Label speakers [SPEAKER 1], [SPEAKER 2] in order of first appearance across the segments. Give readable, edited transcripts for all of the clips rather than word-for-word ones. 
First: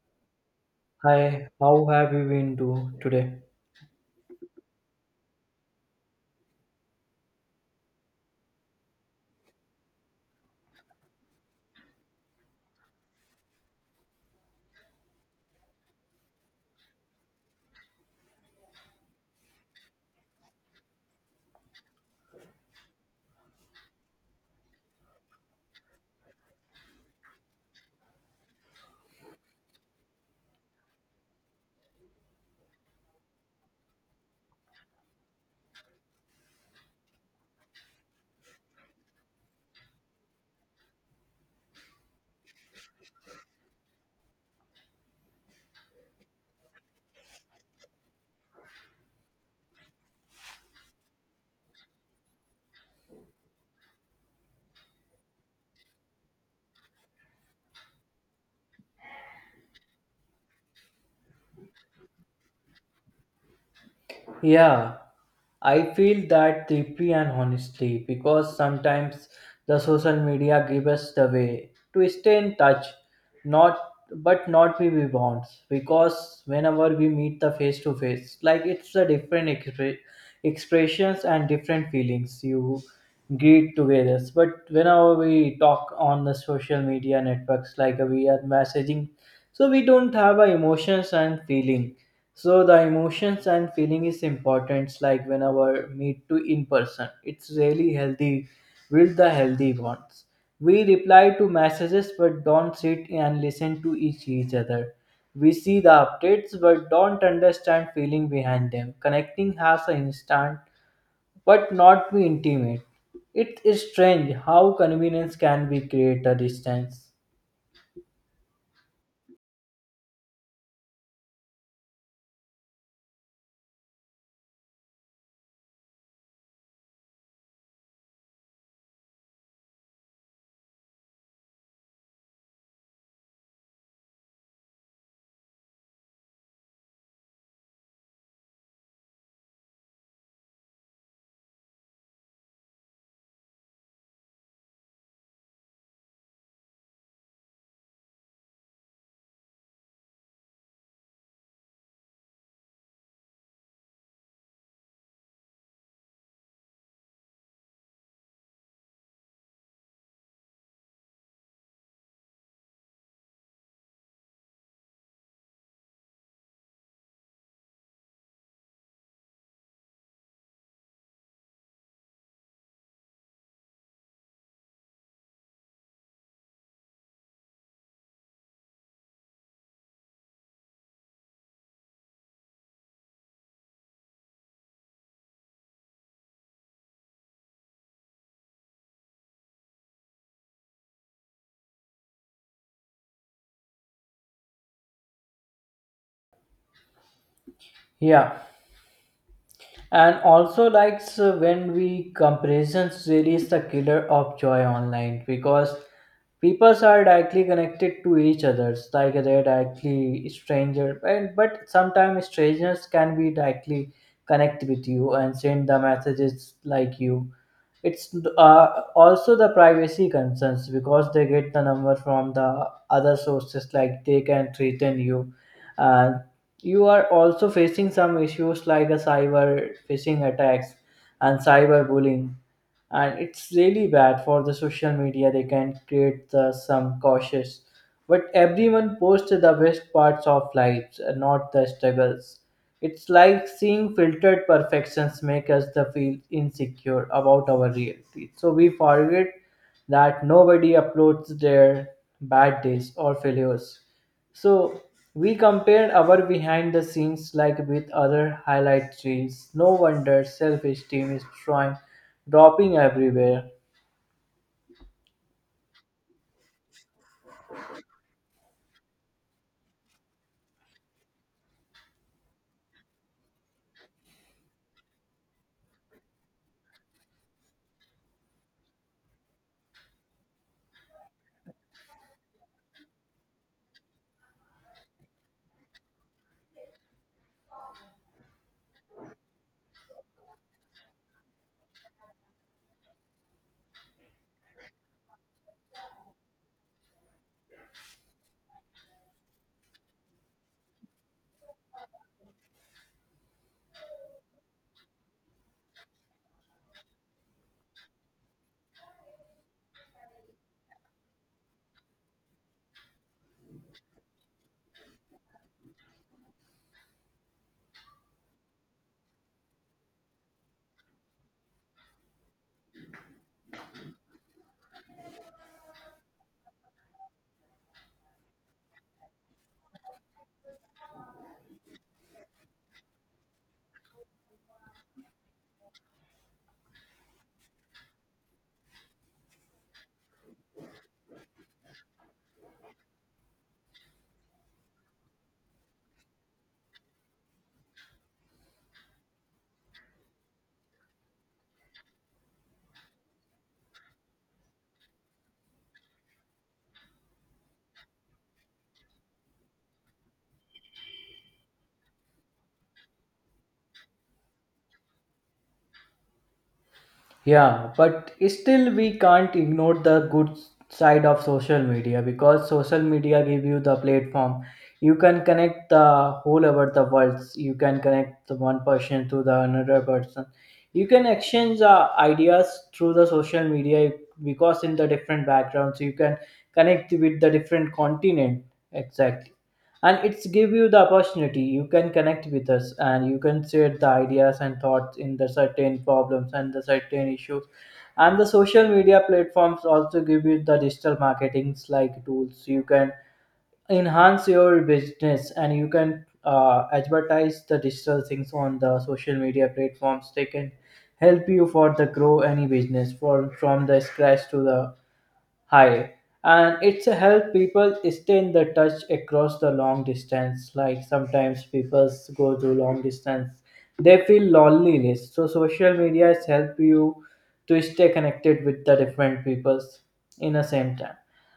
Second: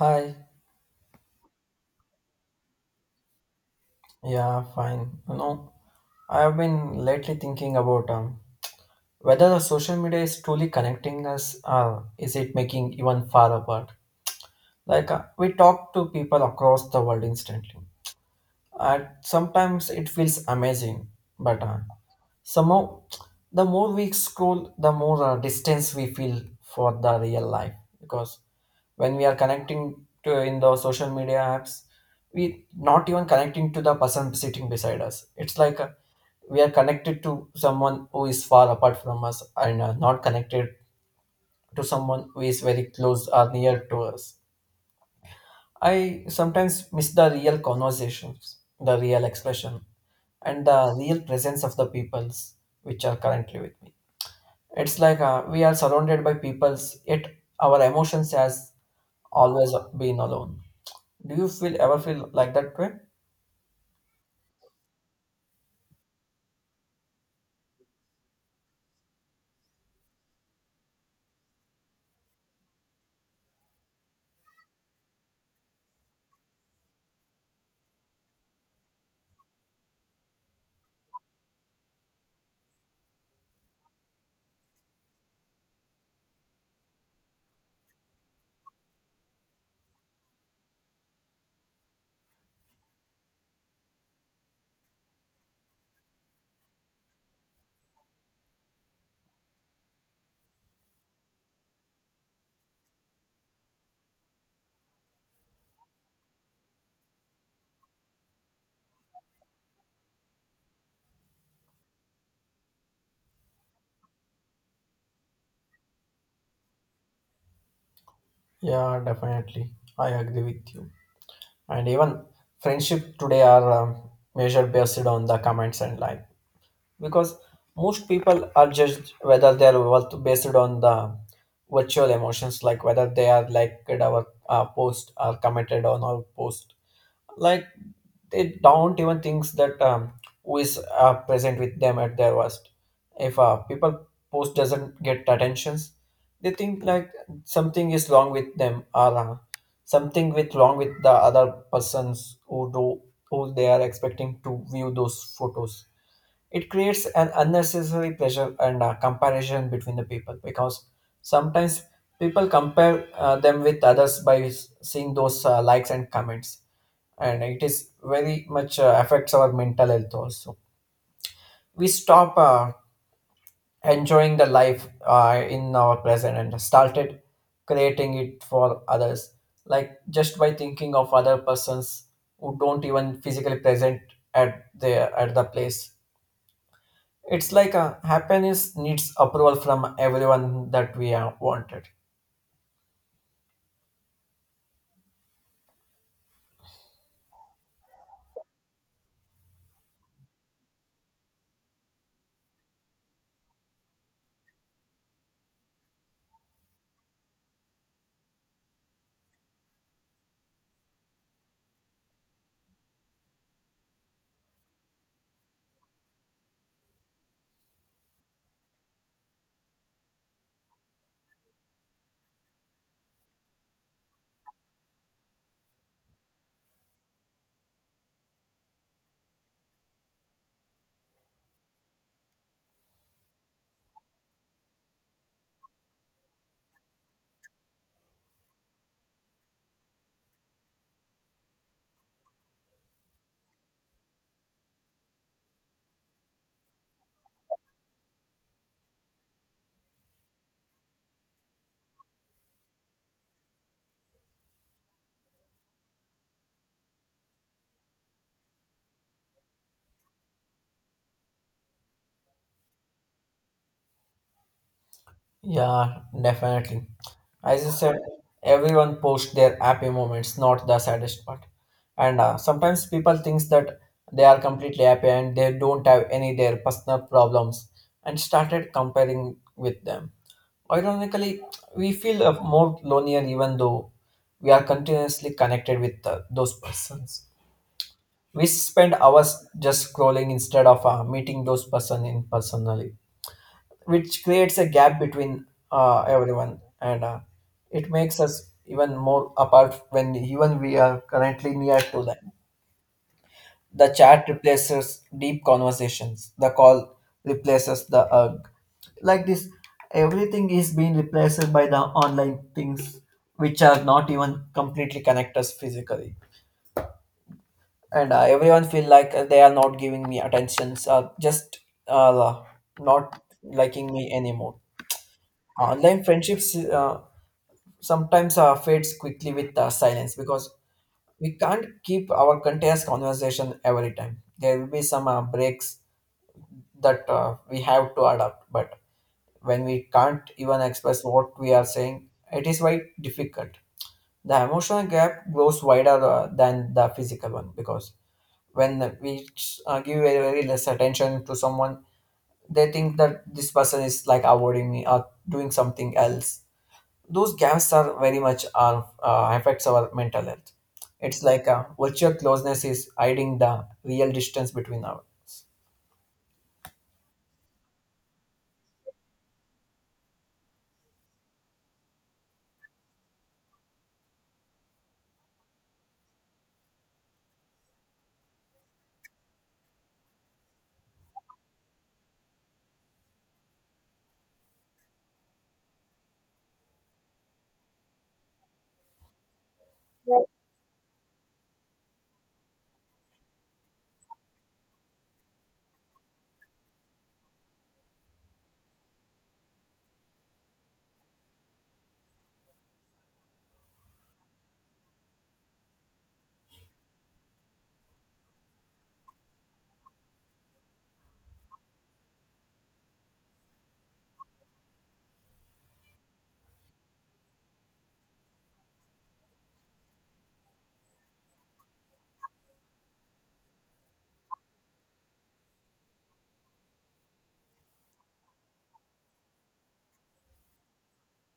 [SPEAKER 1] Hi.
[SPEAKER 2] Hi, how have you been do today?
[SPEAKER 1] Yeah, fine. You know, I have been lately thinking about whether the social media is truly connecting us or is it making even far apart. Like, we talk to people across the world instantly, and sometimes it feels amazing, but somehow the more we scroll, the more distance we feel for the real life. Because when we are connecting to in the social media apps, we not even connecting to the person sitting beside us. It's like, we are connected to someone who is far apart from us and not connected to someone who is very close or near to us. I sometimes miss the real conversations, the real expression, and the real presence of the peoples which are currently with me. It's like, we are surrounded by peoples, yet our emotions has always been alone. Do you feel ever feel like that way?
[SPEAKER 2] Yeah, I feel that deeply and honestly because sometimes the social media give us the way to stay in touch, not but not be we want because whenever we meet the face to face, like it's a different expressions and different feelings you greet together. But whenever we talk on the social media networks, like we are messaging, so we don't have a emotions and feeling so the emotions and feeling is important. It's like whenever meet to in person, it's really healthy. Build the healthy bonds. We reply to messages but don't sit and listen to each other. We see the updates but don't understand feeling behind them. Connecting has an instant but not be intimate. It is strange how convenience can be create a distance.
[SPEAKER 1] Yeah, definitely. I agree with you. And even friendship today are measured based on the comments and likes, because most people are judged whether they are worth based on the virtual emotions, like whether they are liked our post or commented on our post, like they don't even think that who is present with them at their worst. If people post doesn't get attentions, they think like something is wrong with them or something with wrong with the other persons who do who they are expecting to view those photos. It creates an unnecessary pressure and comparison between the people, because sometimes people compare them with others by seeing those likes and comments, and it is very much affects our mental health also. We stop enjoying the life in our present and started creating it for others, like just by thinking of other persons who don't even physically present at the place. It's like a happiness needs approval from everyone that we have wanted.
[SPEAKER 2] Yeah. And also like so when we comparisons really is the killer of joy online because people are directly connected to each others like they're directly stranger and but sometimes strangers can be directly connect with you and send the messages like you it's also the privacy concerns because they get the number from the other sources, like they can threaten you. Uh, you are also facing some issues like a cyber phishing attacks and cyber bullying and it's really bad for the social media they can create the some cautious but everyone posts the best parts of lives and not the struggles. It's like seeing filtered perfections make us the feel insecure about our reality, so we forget that nobody uploads their bad days or failures so we compared our behind the scenes like with other highlight reels. No wonder self-esteem is trying dropping everywhere.
[SPEAKER 1] Yeah, definitely. As you said, everyone posts their happy moments, not the saddest part. And sometimes people thinks that they are completely happy and they don't have any their personal problems and started comparing with them. Ironically, we feel more lonelier even though we are continuously connected with those persons. We spend hours just scrolling instead of meeting those person in personally, which creates a gap between everyone, and it makes us even more apart when even we are currently near to them. The chat replaces deep conversations, the call replaces the hug. Like this, everything is being replaced by the online things, which are not even completely connect us physically. And everyone feel like they are not giving me attentions, just uh, not liking me anymore. Online friendships sometimes fades quickly with silence, because we can't keep our continuous conversation every time. There will be some breaks that we have to adapt, but when we can't even express what we are saying, it is quite difficult. The emotional gap grows wider than the physical one, because when we give very, very less attention to someone, they think that this person is like avoiding me or doing something else. Those gaps are very much are affects our mental health. It's like a virtual closeness is hiding the real distance between our.
[SPEAKER 2] Yeah, but still we can't ignore the good side of social media because social media give you the platform. You can connect the whole over the world. You can connect the one person to the another person. You can exchange ideas through the social media because in the different backgrounds you can connect with the different continent. Exactly. And it's give you the opportunity you can connect with us and you can share the ideas and thoughts in the certain problems and the certain issues and the social media platforms also give you the digital marketings like tools you can enhance your business and you can advertise the digital things on the social media platforms they can help you for the grow any business for from the scratch to the Hi, and it's a help people stay in the touch across the long distance. Like sometimes people go through long distance, they feel loneliness. So social media has helped you to stay connected with the different peoples in the same time.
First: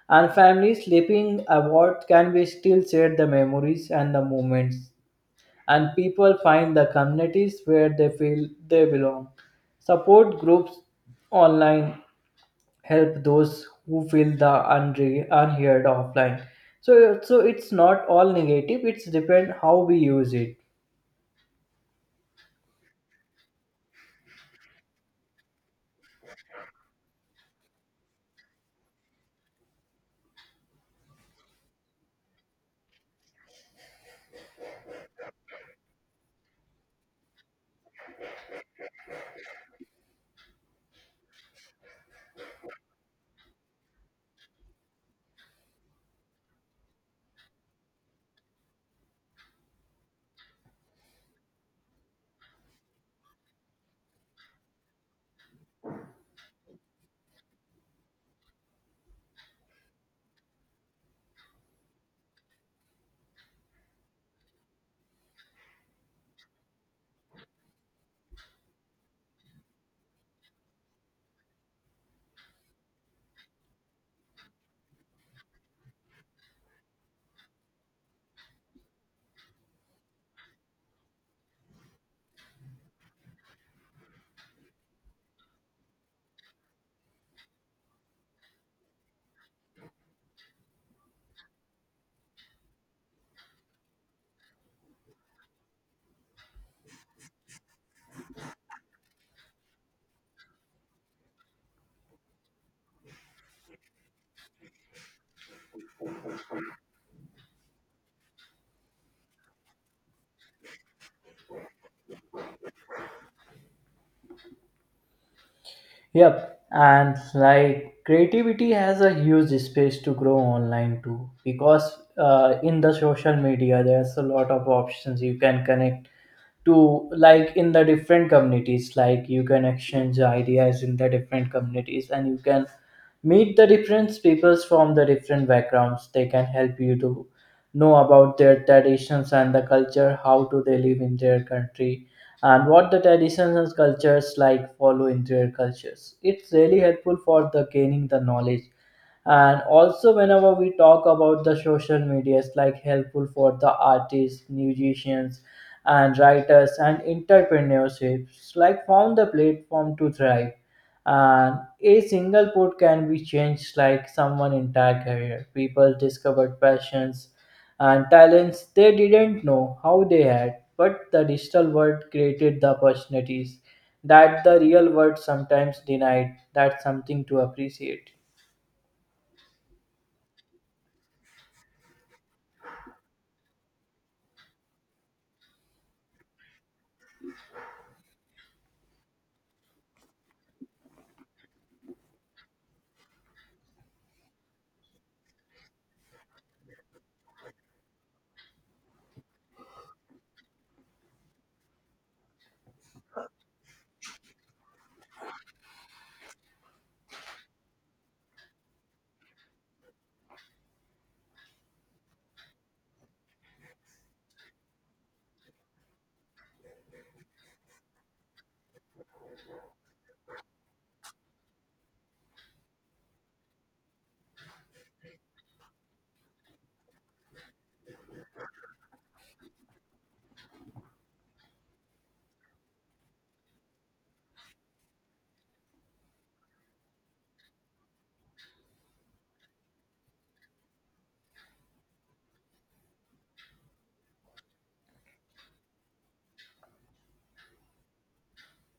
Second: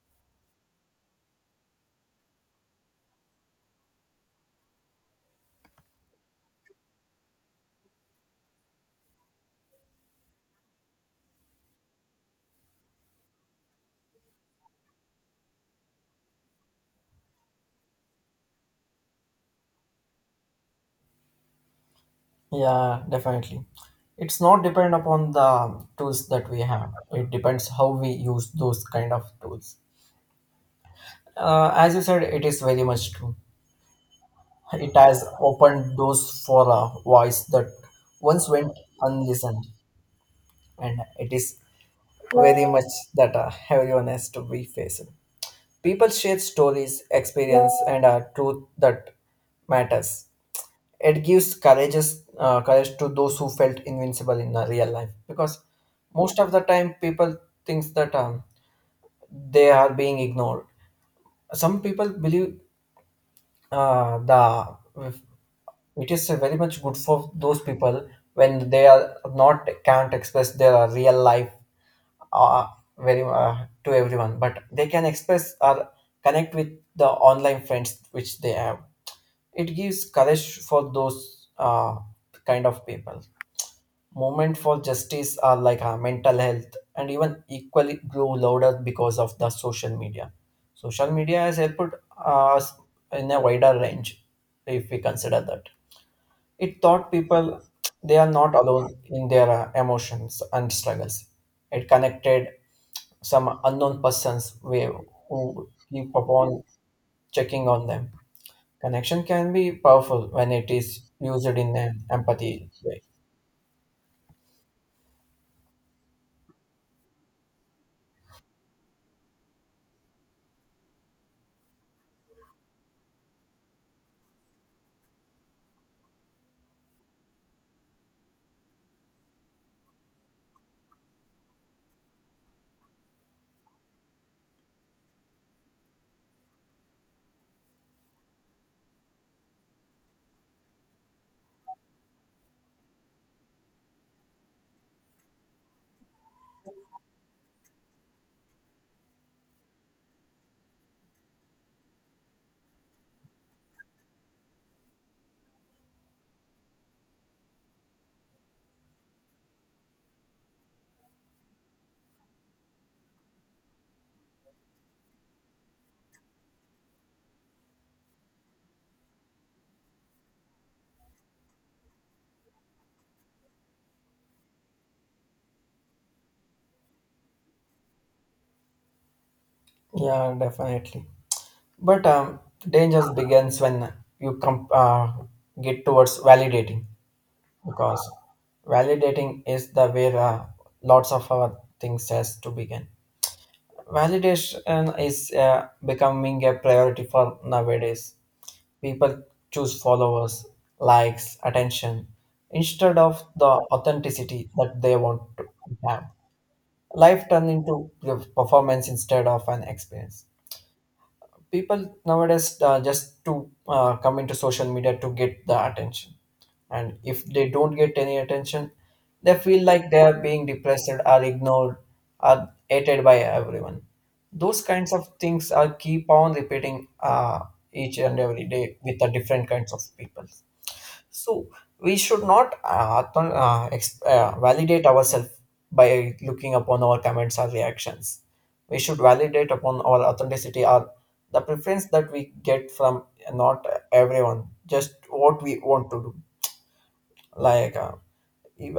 [SPEAKER 2] And families sleeping award can be still share the memories and the moments. And people find the communities where they feel they belong. Support groups online help those who feel the unheard offline, so so it's not all negative, it's depend how we use it.
[SPEAKER 1] Yeah, definitely. It's not depend upon the tools that we have, it depends how we use those kind of tools. As you said, it is very much true. It has opened doors for a voice that once went unlistened, and it is very much that everyone has to be faced. People share stories, experience, and truth that matters. It gives courage, courage to those who felt invincible in real life, because most of the time people thinks that they are being ignored. Some people believe the it is very much good for those people when they are not can't express their real life uh, very to everyone, but they can express or connect with the online friends which they have. It gives courage for those kind of people. Movement for justice are like mental health and even equally grew louder because of the social media. Social media has helped us in a wider range, if we consider that it taught people they are not alone in their emotions and struggles. It connected some unknown persons we, who keep upon checking on them. Connection can be powerful when it is used in an empathy way.
[SPEAKER 2] Yep, and like creativity has a huge space to grow online too because in the social media there's a lot of options you can connect to like in the different communities like you can exchange ideas in the different communities and you can meet the different peoples from the different backgrounds they can help you to know about their traditions and the culture how do they live in their country and what the traditions and cultures like follow in their cultures it's really helpful for the gaining the knowledge. And also whenever we talk about the social media it's like helpful for the artists musicians and writers and entrepreneurships like found the platform to thrive and a single put can be changed like someone entire career people discovered passions and talents they didn't know how they had, but the digital world created the opportunities that the real world sometimes denied. That's something to appreciate.
[SPEAKER 1] Yeah, definitely. But dangers begins when you get towards validating, because validating is the where lots of our things has to begin. Validation is becoming a priority for nowadays. People choose followers, likes, attention instead of the authenticity that they want to have. Life turned into the performance instead of an experience. People nowadays just to come into social media to get the attention, and if they don't get any attention, they feel like they are being depressed are ignored are hated by everyone. Those kinds of things are keep on repeating each and every day with the different kinds of people. So we should not validate ourselves by looking upon our comments or reactions. We should validate upon our authenticity or the preference that we get from not everyone, just what we want to do. Like,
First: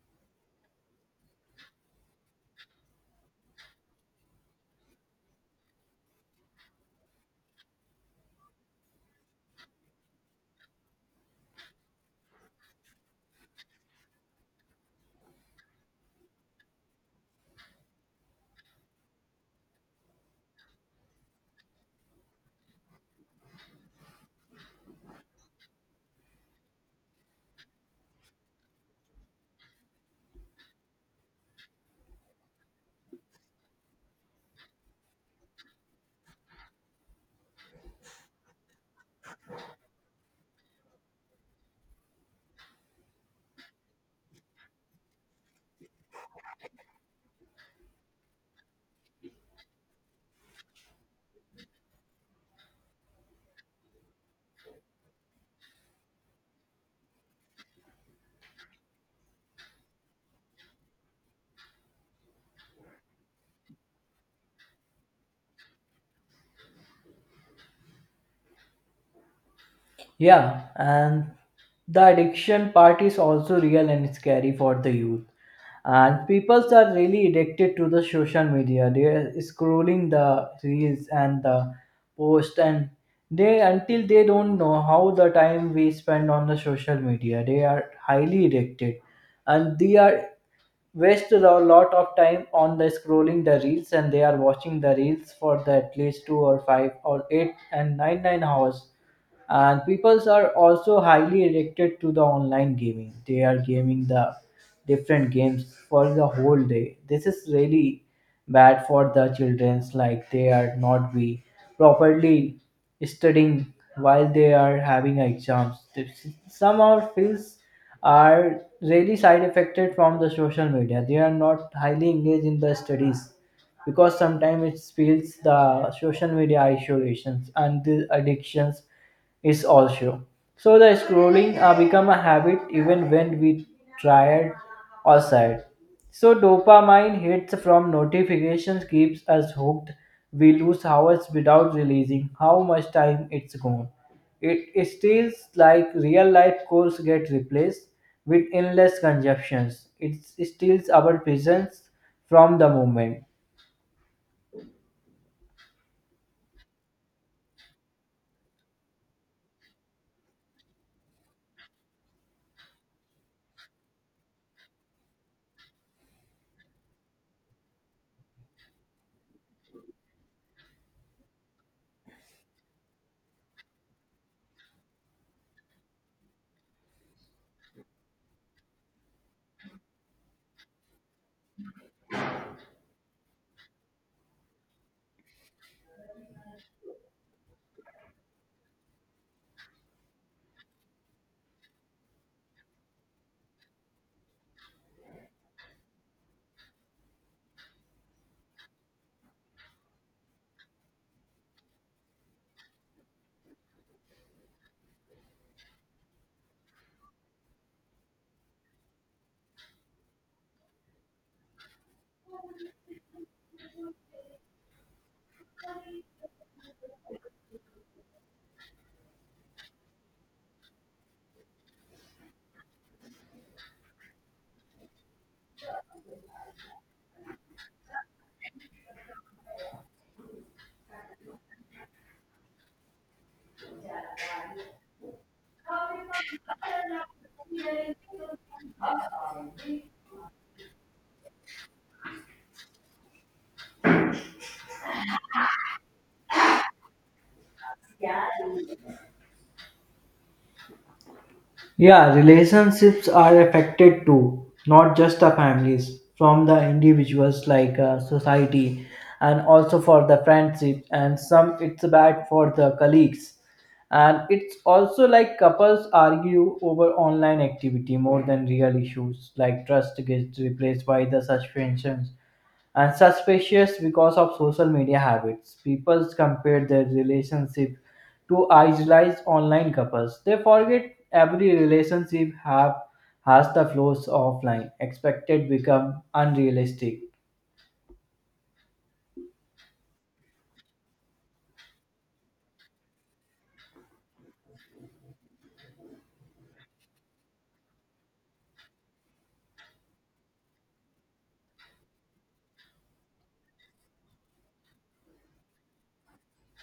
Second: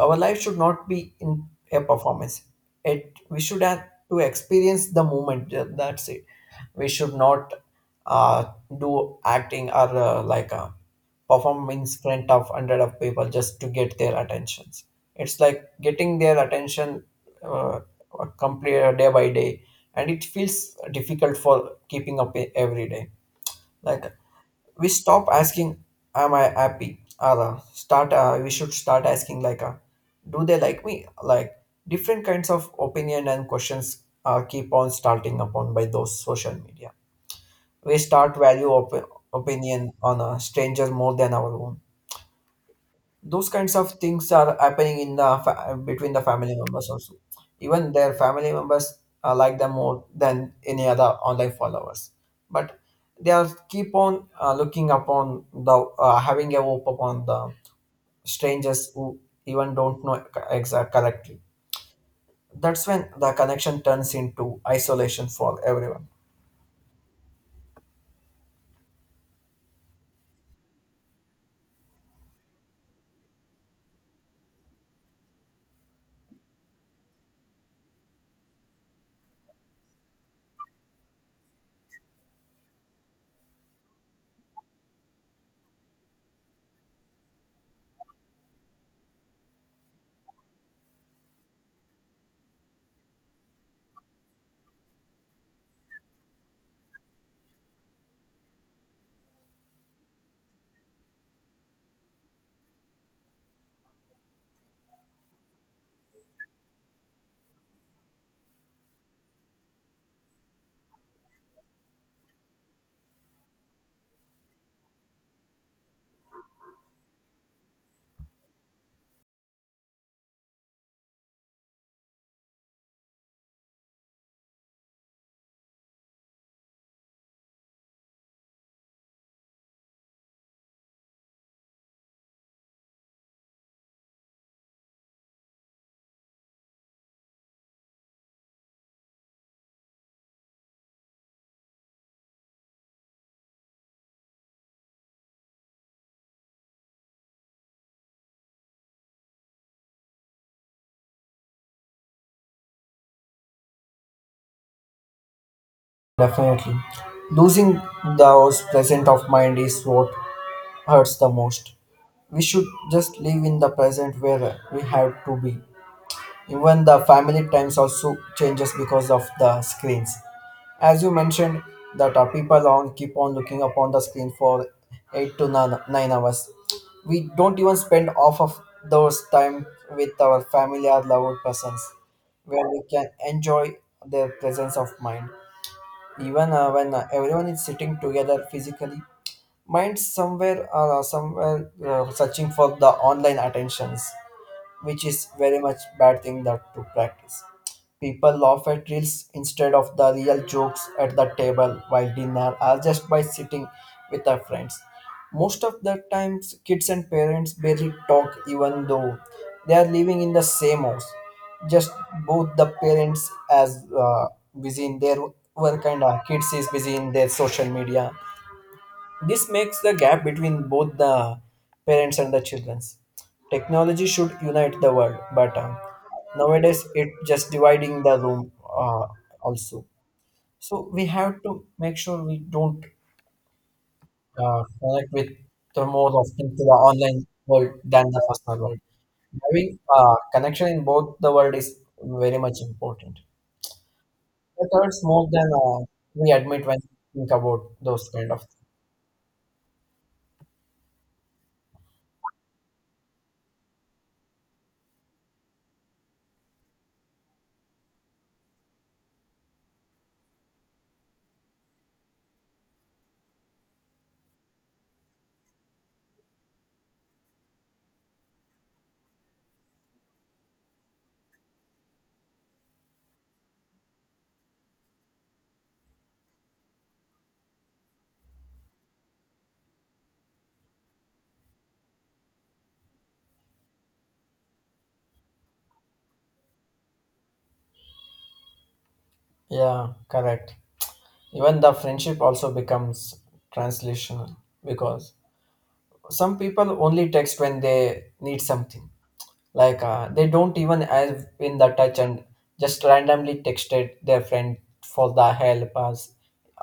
[SPEAKER 1] our life should not be in a performance. It we should have to experience the moment. That's it. We should not uh, do acting or like, perform in front of hundred of people just to get their attentions. It's like getting their attention uh, complete day by day, and it feels difficult for keeping up every day. Like we stop asking am I happy, or start we should start asking like do they like me, like different kinds of opinion and questions keep on starting upon by those social media. We start value opinion on a stranger more than our own. Those kinds of things are happening in the between the family members also. Even their family members like them more than any other online followers, but they are keep on looking upon the having a hope upon the strangers who even don't know exact correctly. That's when the connection turns into isolation for everyone.
[SPEAKER 2] Yeah, and the addiction part is also real and scary for the youth. And people are really addicted to the social media. They are scrolling the reels and the post and they until they don't know how the time we spend on the social media. They are highly addicted and they are waste a lot of time on the scrolling the reels and they are watching the reels for the at least two or five or eight and nine hours and peoples are also highly addicted to the online gaming they are gaming the different games for the whole day. This is really bad for the children's like they are not be properly studying while they are having exams. This- Some of fields are really side affected from the social media. They are not highly engaged in the studies because sometimes it feels the social media isolations and the addictions is also. So the scrolling become a habit even when we tired or sad. So dopamine hits from notifications keeps us hooked. We lose hours without realizing how much time it's gone. It feels like real life goals get replaced with endless consumptions. It steals our presence from the moment.
[SPEAKER 1] Definitely. Losing those present of mind is what hurts the most. We should just live in the present where we have to be. Even the family times also changes because of the screens. As you mentioned, that our people on keep on looking upon the screen for 8 to 9, 9 hours. We don't even spend off of those time with our family or loved persons, where we can enjoy their presence of mind. Even when everyone is sitting together physically, minds somewhere somewhere searching for the online attentions, which is very much bad thing that to practice. People laugh at reels instead of the real jokes at the table while dinner or just by sitting with their friends. Most of the times kids and parents barely talk, even though they are living in the same house. Just both the parents as busy in their work and kids is busy in their social media. This makes the gap between both the parents and the children. Technology should unite the world, but nowadays it just dividing the room also. So we have to make sure we don't connect with the more often to the online world than the personal world. Having connection in both the world is very much important. It hurts more than we admit when we think about those kind of things.
[SPEAKER 2] Yeah, relationships are affected too, not just the families, from the individuals like society, and also for the friendship, and some it's bad for the colleagues. And it's also like couples argue over online activity more than real issues, like trust gets replaced by the suspensions and suspicious because of social media habits. People compare their relationship to idealized online couples. They forget every relationship have has the flaws offline. Expected become unrealistic.
[SPEAKER 1] Yeah, correct. Even the friendship also becomes translational, because some people only text when they need something. Like, they don't even have in the touch and just randomly texted their friend for the help us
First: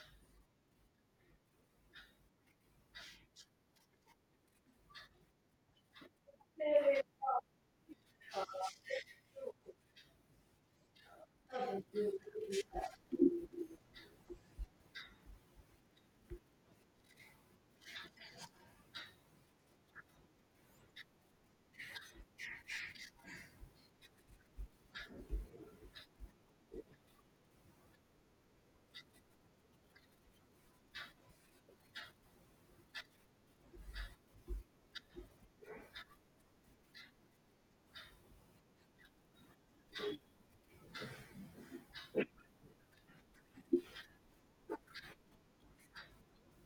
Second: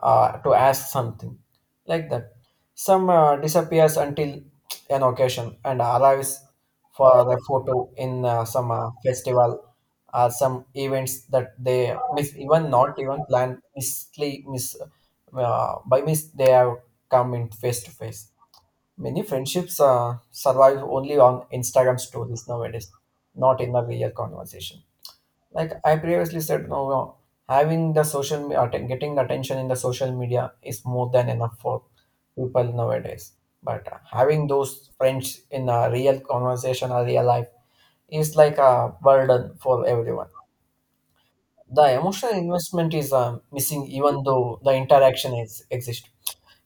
[SPEAKER 1] to ask something like that. Some disappears until an occasion and arrives for a photo in some festival or some events that they miss even not even plan, misly miss by miss they have come in face to face. Many friendships survive only on Instagram stories nowadays, not in the real conversation. Like I previously said, no, no, having the getting the attention in the social media is more than enough for people nowadays. But having those friends in a real conversation or real life is like a burden for everyone. The emotional investment is missing, even though the interaction is exists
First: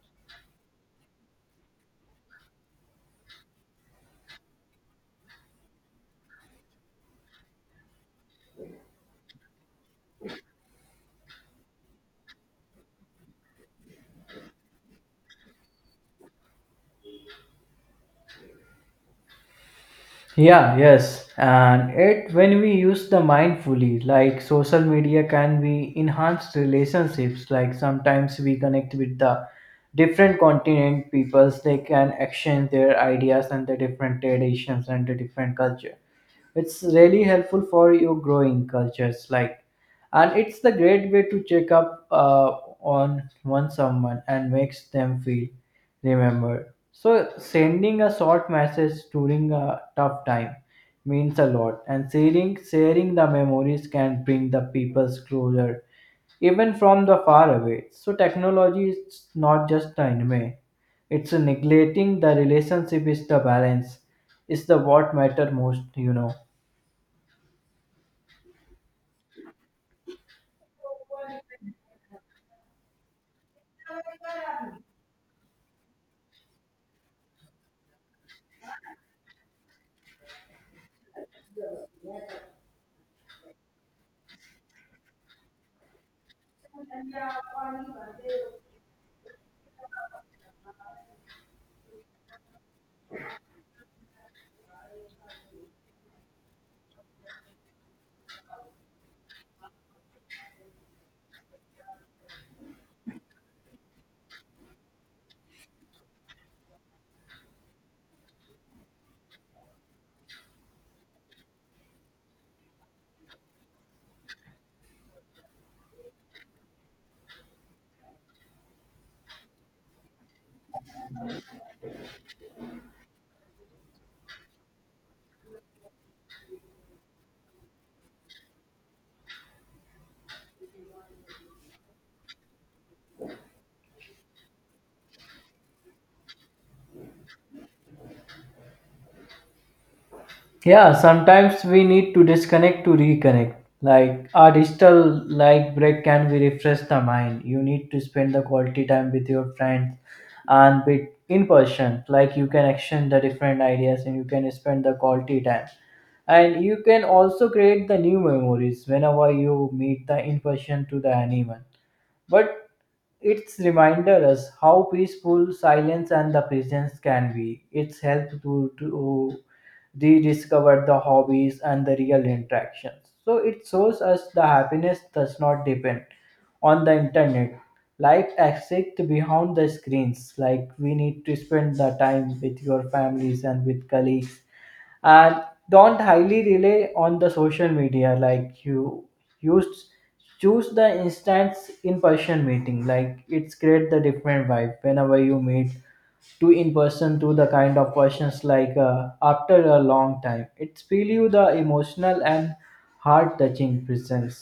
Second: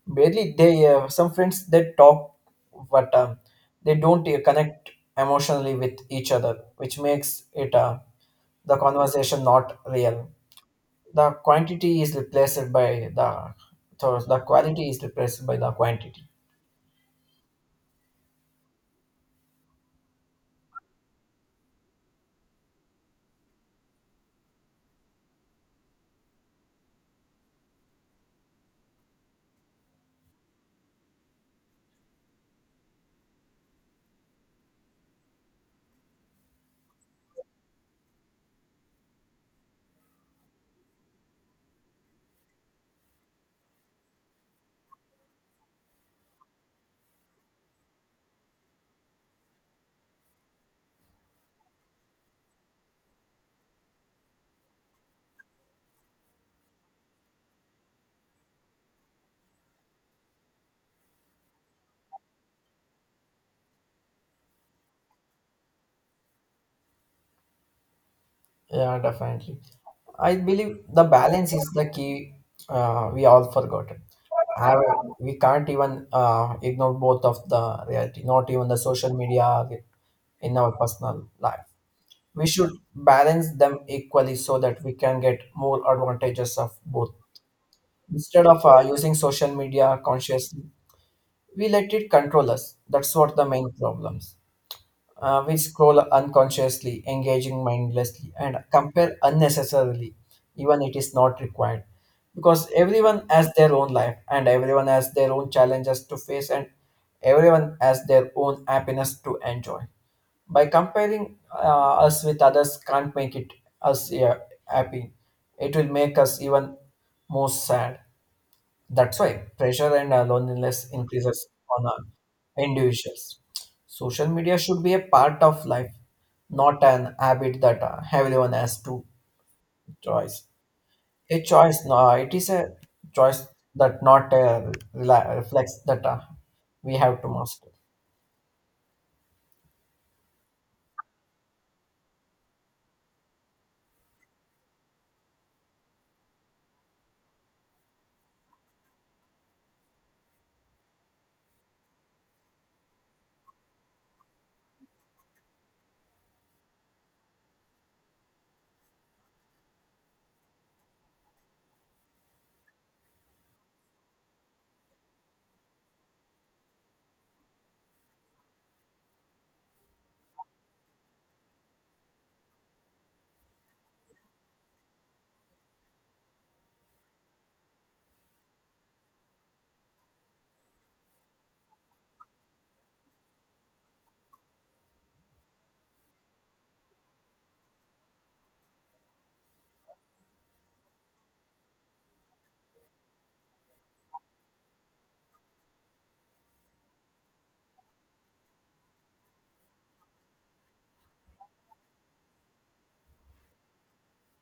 [SPEAKER 1] barely. They, some friends, they talk, but they don't connect emotionally with each other, which makes it the conversation not real. The quantity is replaced by the. So the quality is replaced by the quantity.
[SPEAKER 2] Yeah, yes. And it when we use the mindfully, like social media can be enhanced relationships. Like sometimes we connect with the different continent peoples, they can exchange their ideas and the different traditions and the different culture it's really helpful for you growing cultures like and it's the great way to check up on one someone and makes them feel remembered so sending a short message during a tough time means a lot and sharing the memories can bring the peoples closer even from the far away so technology is not just the enemy, it's neglecting the relationship is the balance is the what matter most, you know.
[SPEAKER 1] Yeah, definitely. I believe the balance is the key. We all forgotten. However, we can't even ignore both of the reality, not even the social media in our personal life. We should balance them equally so that we can get more advantages of both. Instead of using social media consciously, we let it control us. That's what the main problems. We scroll unconsciously, engaging mindlessly, and compare unnecessarily, even it is not required. Because everyone has their own life, and everyone has their own challenges to face, and everyone has their own happiness to enjoy. By comparing us with others, can't make it us, yeah, happy. It will make us even more sad. That's why pressure and loneliness increases on individuals. Social media should be a part of life, not an habit that everyone has to choice. A choice, no, it is a choice that not reflects that we have to master.
[SPEAKER 2] Yeah, sometimes we need to disconnect to reconnect, like our digital like break can be refresh the mind. You need to spend the quality time with your friends and with in person like you can action the different ideas and you can spend the quality time and you can also create the new memories whenever you meet the in person to the animal, but it's reminded us how peaceful silence and the presence can be. It's helped to rediscover the hobbies and the real interactions. So it shows us the happiness does not depend on the internet. Life exists behind the screens. Like we need to spend the time with your families and with colleagues and don't highly rely on the social media like you use choose the instance in person meeting like it's create the different vibe whenever you meet to in person to the kind of persons like after a long time it's feel you the emotional and heart touching presence.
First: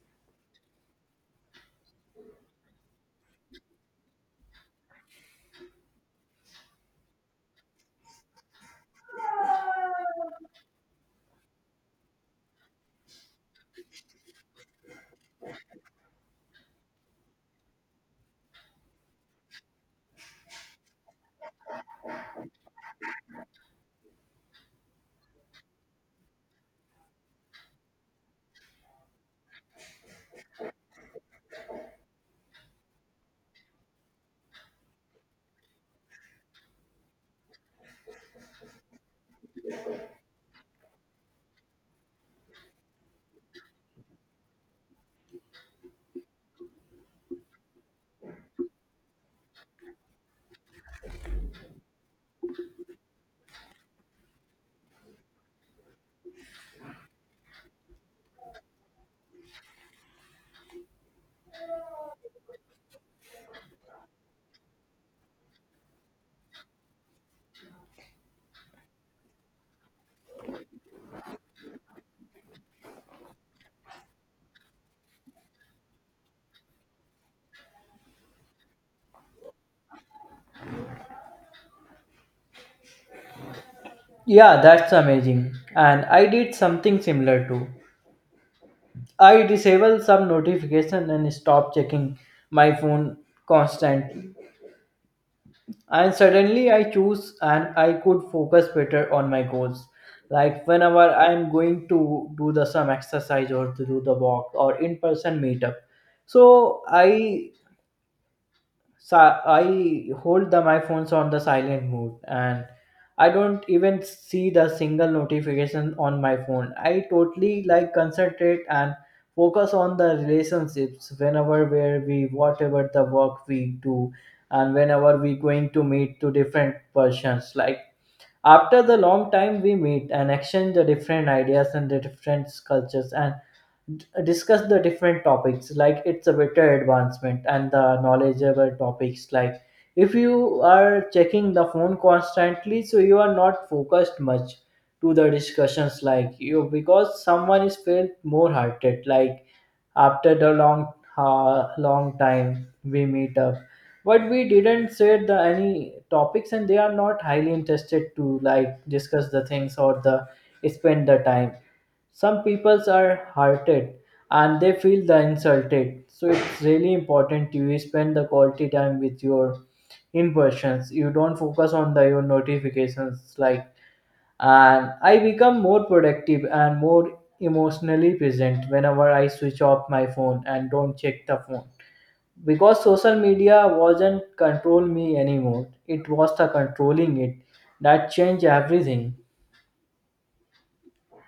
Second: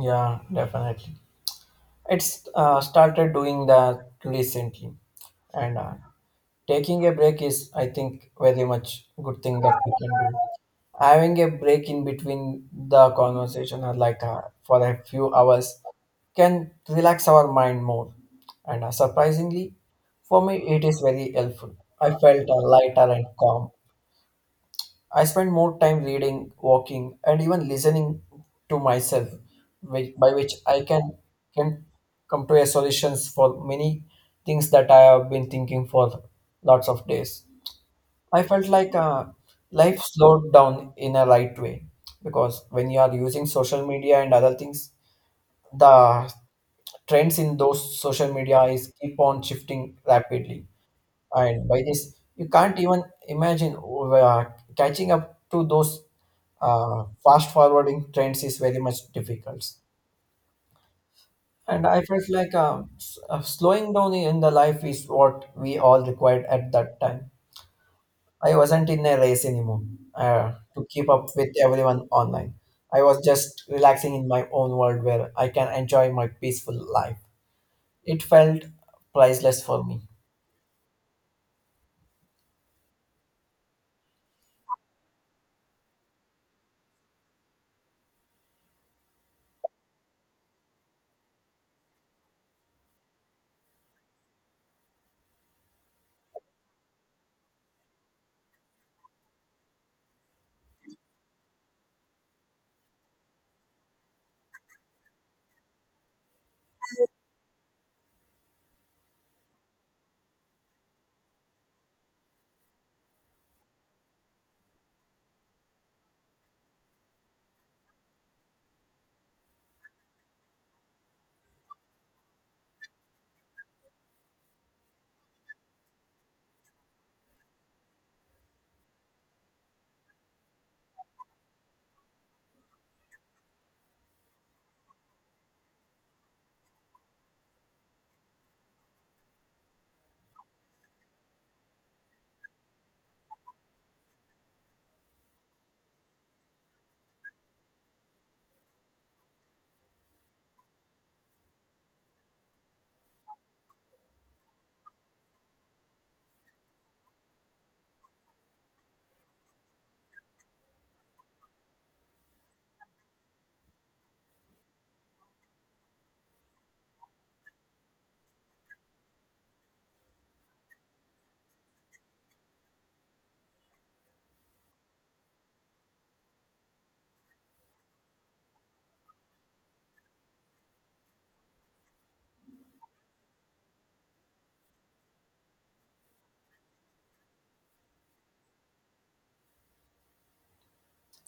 [SPEAKER 1] Yeah, definitely. It's started doing that recently, and taking a break is, I think, very much good thing that we can do. Having a break in between the conversation or like for a few hours can relax our mind more. And surprisingly, for me, it is very helpful. I felt lighter and calm. I spent more time reading, walking, and even listening to myself, which, by which I can come to a solutions for many things that I have been thinking for lots of days. I felt like life slowed down in a right way, because when you are using social media and other things, the trends in those social media is keep on shifting rapidly, and by this you can't even imagine catching up to those fast forwarding trends is very much difficult. And I felt like slowing down in the life is what we all required at that time. I wasn't in a race anymore, to keep up with everyone online. I was just relaxing in my own world where I can enjoy my peaceful life. It felt priceless for me.
[SPEAKER 2] Yeah, that's amazing. And I did something similar too. I disable some notification and stop checking my phone constant and suddenly I choose and I could focus better on my goals. Like whenever I'm going to do the some exercise or to do the walk or in person meetup. So I so I hold the my phones on the silent mode and I don't even see the single notification on my phone I totally like concentrate and focus on the relationships whenever where we whatever the work we do and whenever we going to meet to different persons like after the long time we meet and exchange the different ideas and the different cultures and discuss the different topics like it's a better advancement and the knowledgeable topics like if you are checking the phone constantly so you are not focused much to the discussions like you because someone is felt more hearted like after the long long time we meet up but we didn't say the any topics and they are not highly interested to like discuss the things or the spend the time some people are hurted and they feel the insulted. So it's really important you spend the quality time with your in persons. You don't focus on the your notifications like and I become more productive and more emotionally present whenever I switch off my phone and don't check the phone. Because social media wasn't control me anymore. It was the controlling it that changed everything.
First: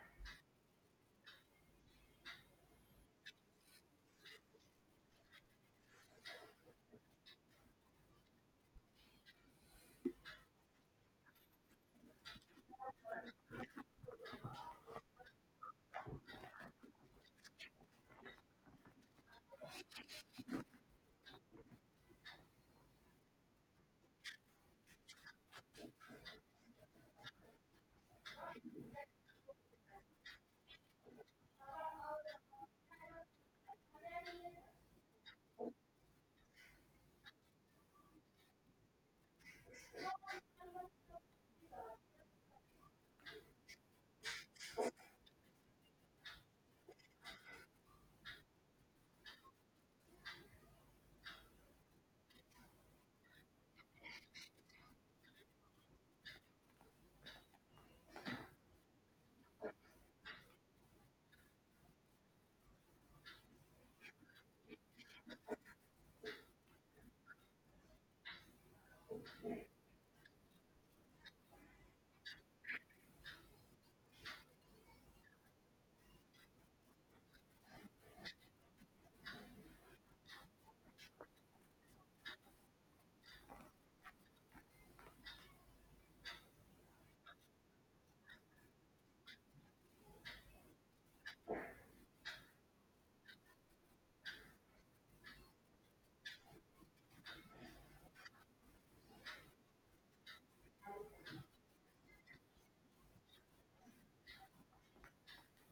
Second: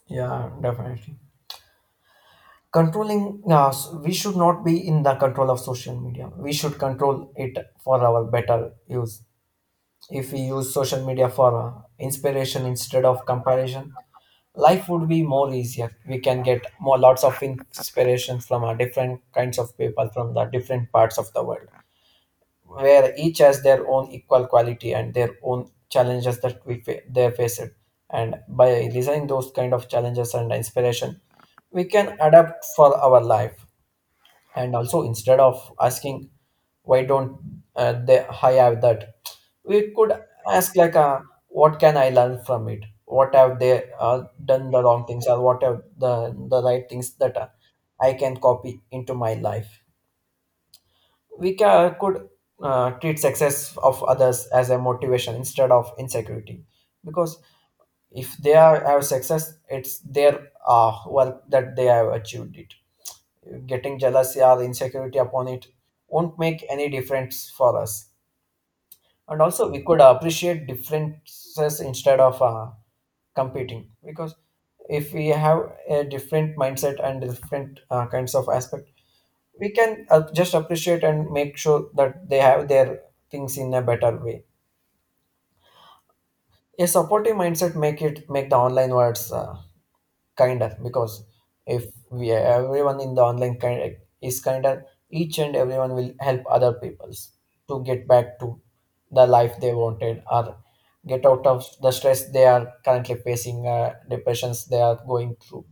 [SPEAKER 1] Yeah, definitely. Controlling, we should not be in the control of social media. We should control it for our better use. If we use social media for inspiration instead of comparison, life would be more easier. We can get more lots of inspiration from our different kinds of people from the different parts of the world, where each has their own equal quality and their own challenges that they face it. And by listening those kind of challenges and inspiration, we can adapt for our life. And also, instead of asking why don't they I have that, we could ask like what can I learn from it, what have they done the wrong things, or what have the right things that I can copy into my life. We ca could treat success of others as a motivation instead of insecurity, because if they are have success, it's their work that they have achieved it. Getting jealousy or insecurity upon it won't make any difference for us. And also, we could appreciate differences instead of competing, because if we have a different mindset and different kinds of aspect, we can just appreciate and make sure that they have their things in a better way. A supportive mindset make the online worlds kinder, because if we everyone in the online kind is kinder, each and everyone will help other peoples to get back to the life they wanted or get out of the stress they are currently facing, depressions they are going through.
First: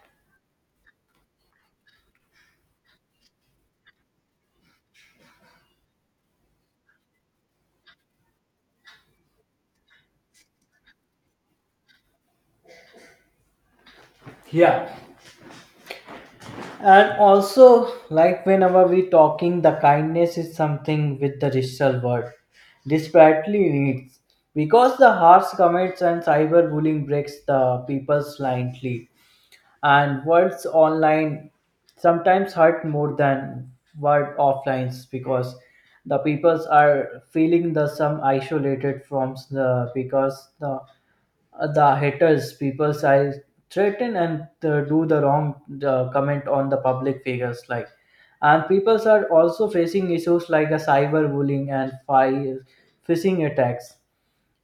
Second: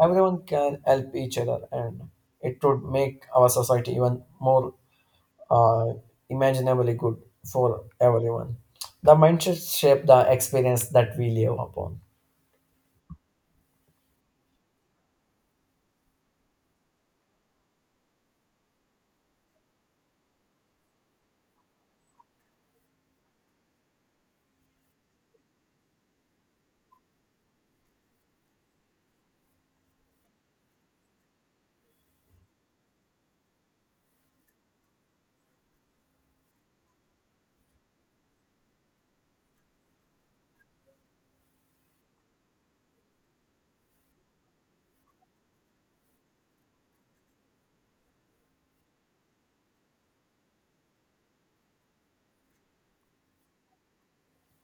[SPEAKER 1] Everyone can help each other, and it would make our society even more uh, imaginably good for everyone. The mindset shape the experience that we live upon.
[SPEAKER 2] Yeah. And also, like whenever we talking, the kindness is something with the digital world desperately needs because the harsh comments and cyberbullying breaks the people slightly, and words online sometimes hurt more than word offline because the peoples are feeling the some isolated from the because the haters, people I threaten and do the wrong comment on the public figures like, and people are also facing issues like a cyber bullying and phishing attacks.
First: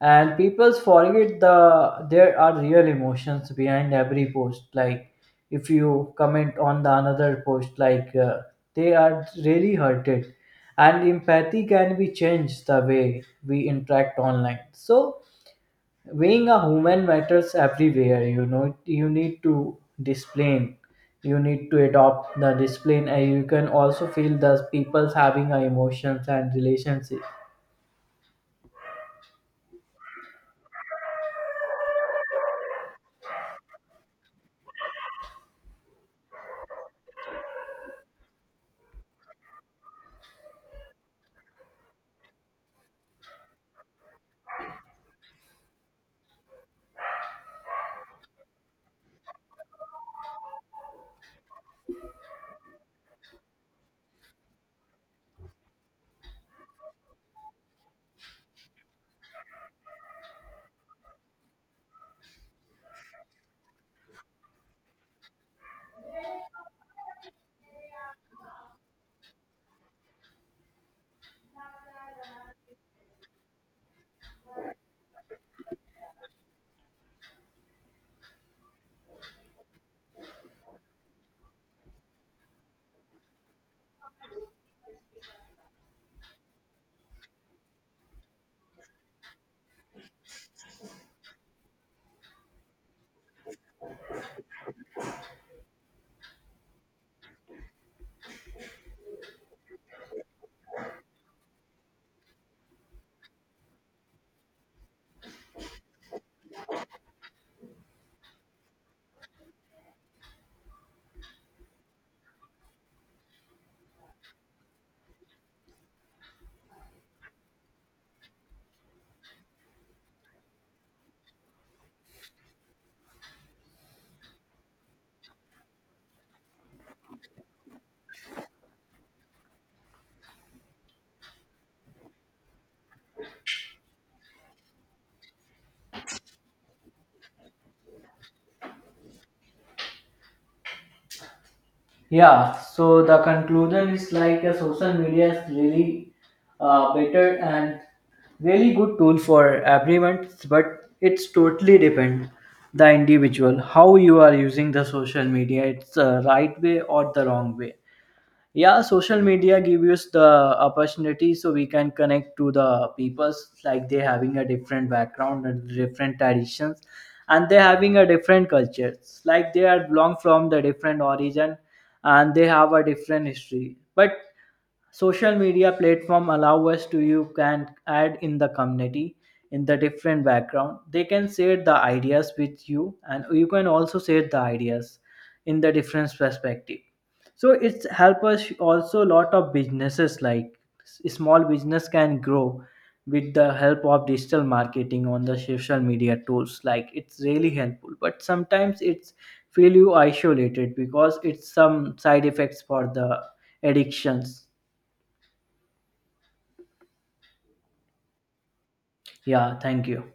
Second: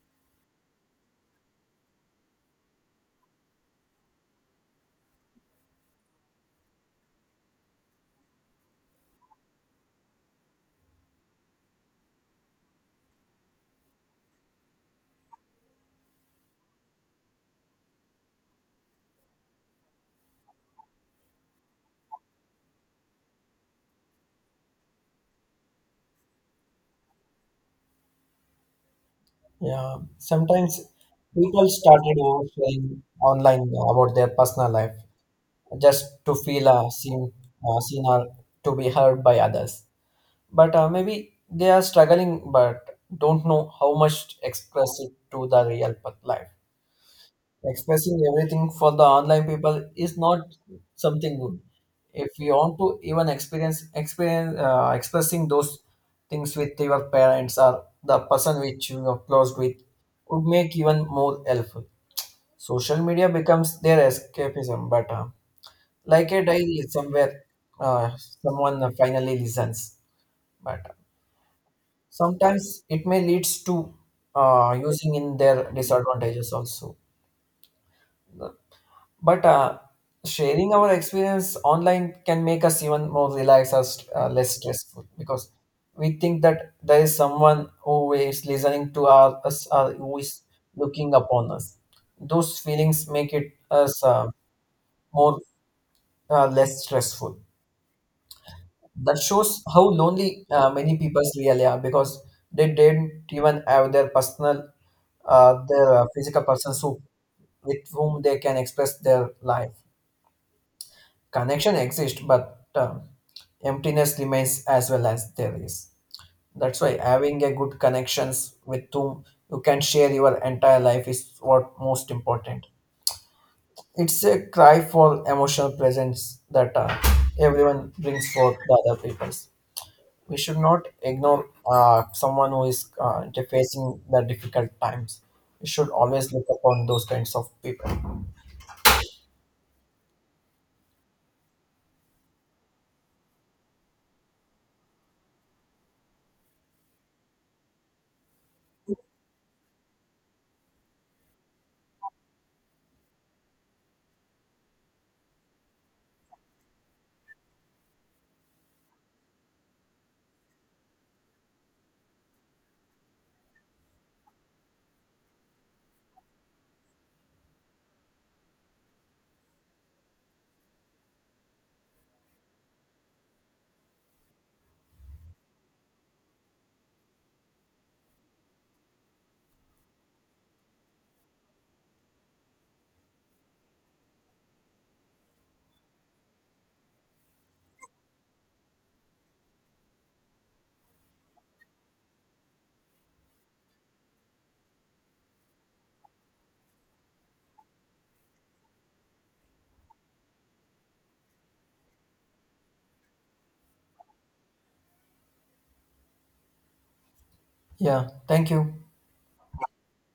[SPEAKER 2] And people forget the there are real emotions behind every post. Like if you comment on the another post, like they are really hurted. And empathy can be changed the way we interact online. So being a human matters everywhere, you know. You need to discipline. You need to adopt the discipline, and you can also feel the people's having a emotions and relationships.
[SPEAKER 1] Yeah, sometimes people started oversharing online about their personal life just to feel seen or to be heard by others. But maybe they are struggling, but don't know how much to express it to the real life. Expressing everything for the online people is not something good. If you want to even experience expressing those things with your parents or the person which you are close with would make even more helpful. Social media becomes their escapism, but like a diary somewhere, uh, someone finally listens. But sometimes it may leads to using in their disadvantages also. But sharing our experience online can make us even more relaxed or less stressful, because we think that there is someone who is listening to us or who is looking upon us. Those feelings make it us more less stressful. That shows how lonely many people really are, because they didn't even have their physical persons with whom they can express their life. Connection exists, but emptiness remains as well as there is. That's why having a good connections with whom you can share your entire life is what most important. It's a cry for emotional presence that everyone brings forth the other people's. We should not ignore someone who is facing the difficult times. We should always look upon those kinds of people.
[SPEAKER 2] Yeah, so the conclusion is like a social media is really better and really good tool for everyone, but it's totally depend the individual how you are using the social media. It's the right way or the wrong way. Yeah, social media give us the opportunity so we can connect to the peoples like they having a different background and different traditions and they having a different cultures like they are belong from the different origin and they have a different history but social media platform allow us to you can add in the community in the different background they can share the ideas with you and you can also share the ideas in the different perspective so it's help us also lot of businesses like small business can grow with the help of digital marketing on the social media tools like it's really helpful but sometimes it's feel you isolated because it's some side effects for the addictions.
[SPEAKER 1] Yeah, thank you.
[SPEAKER 2] Yeah, thank you.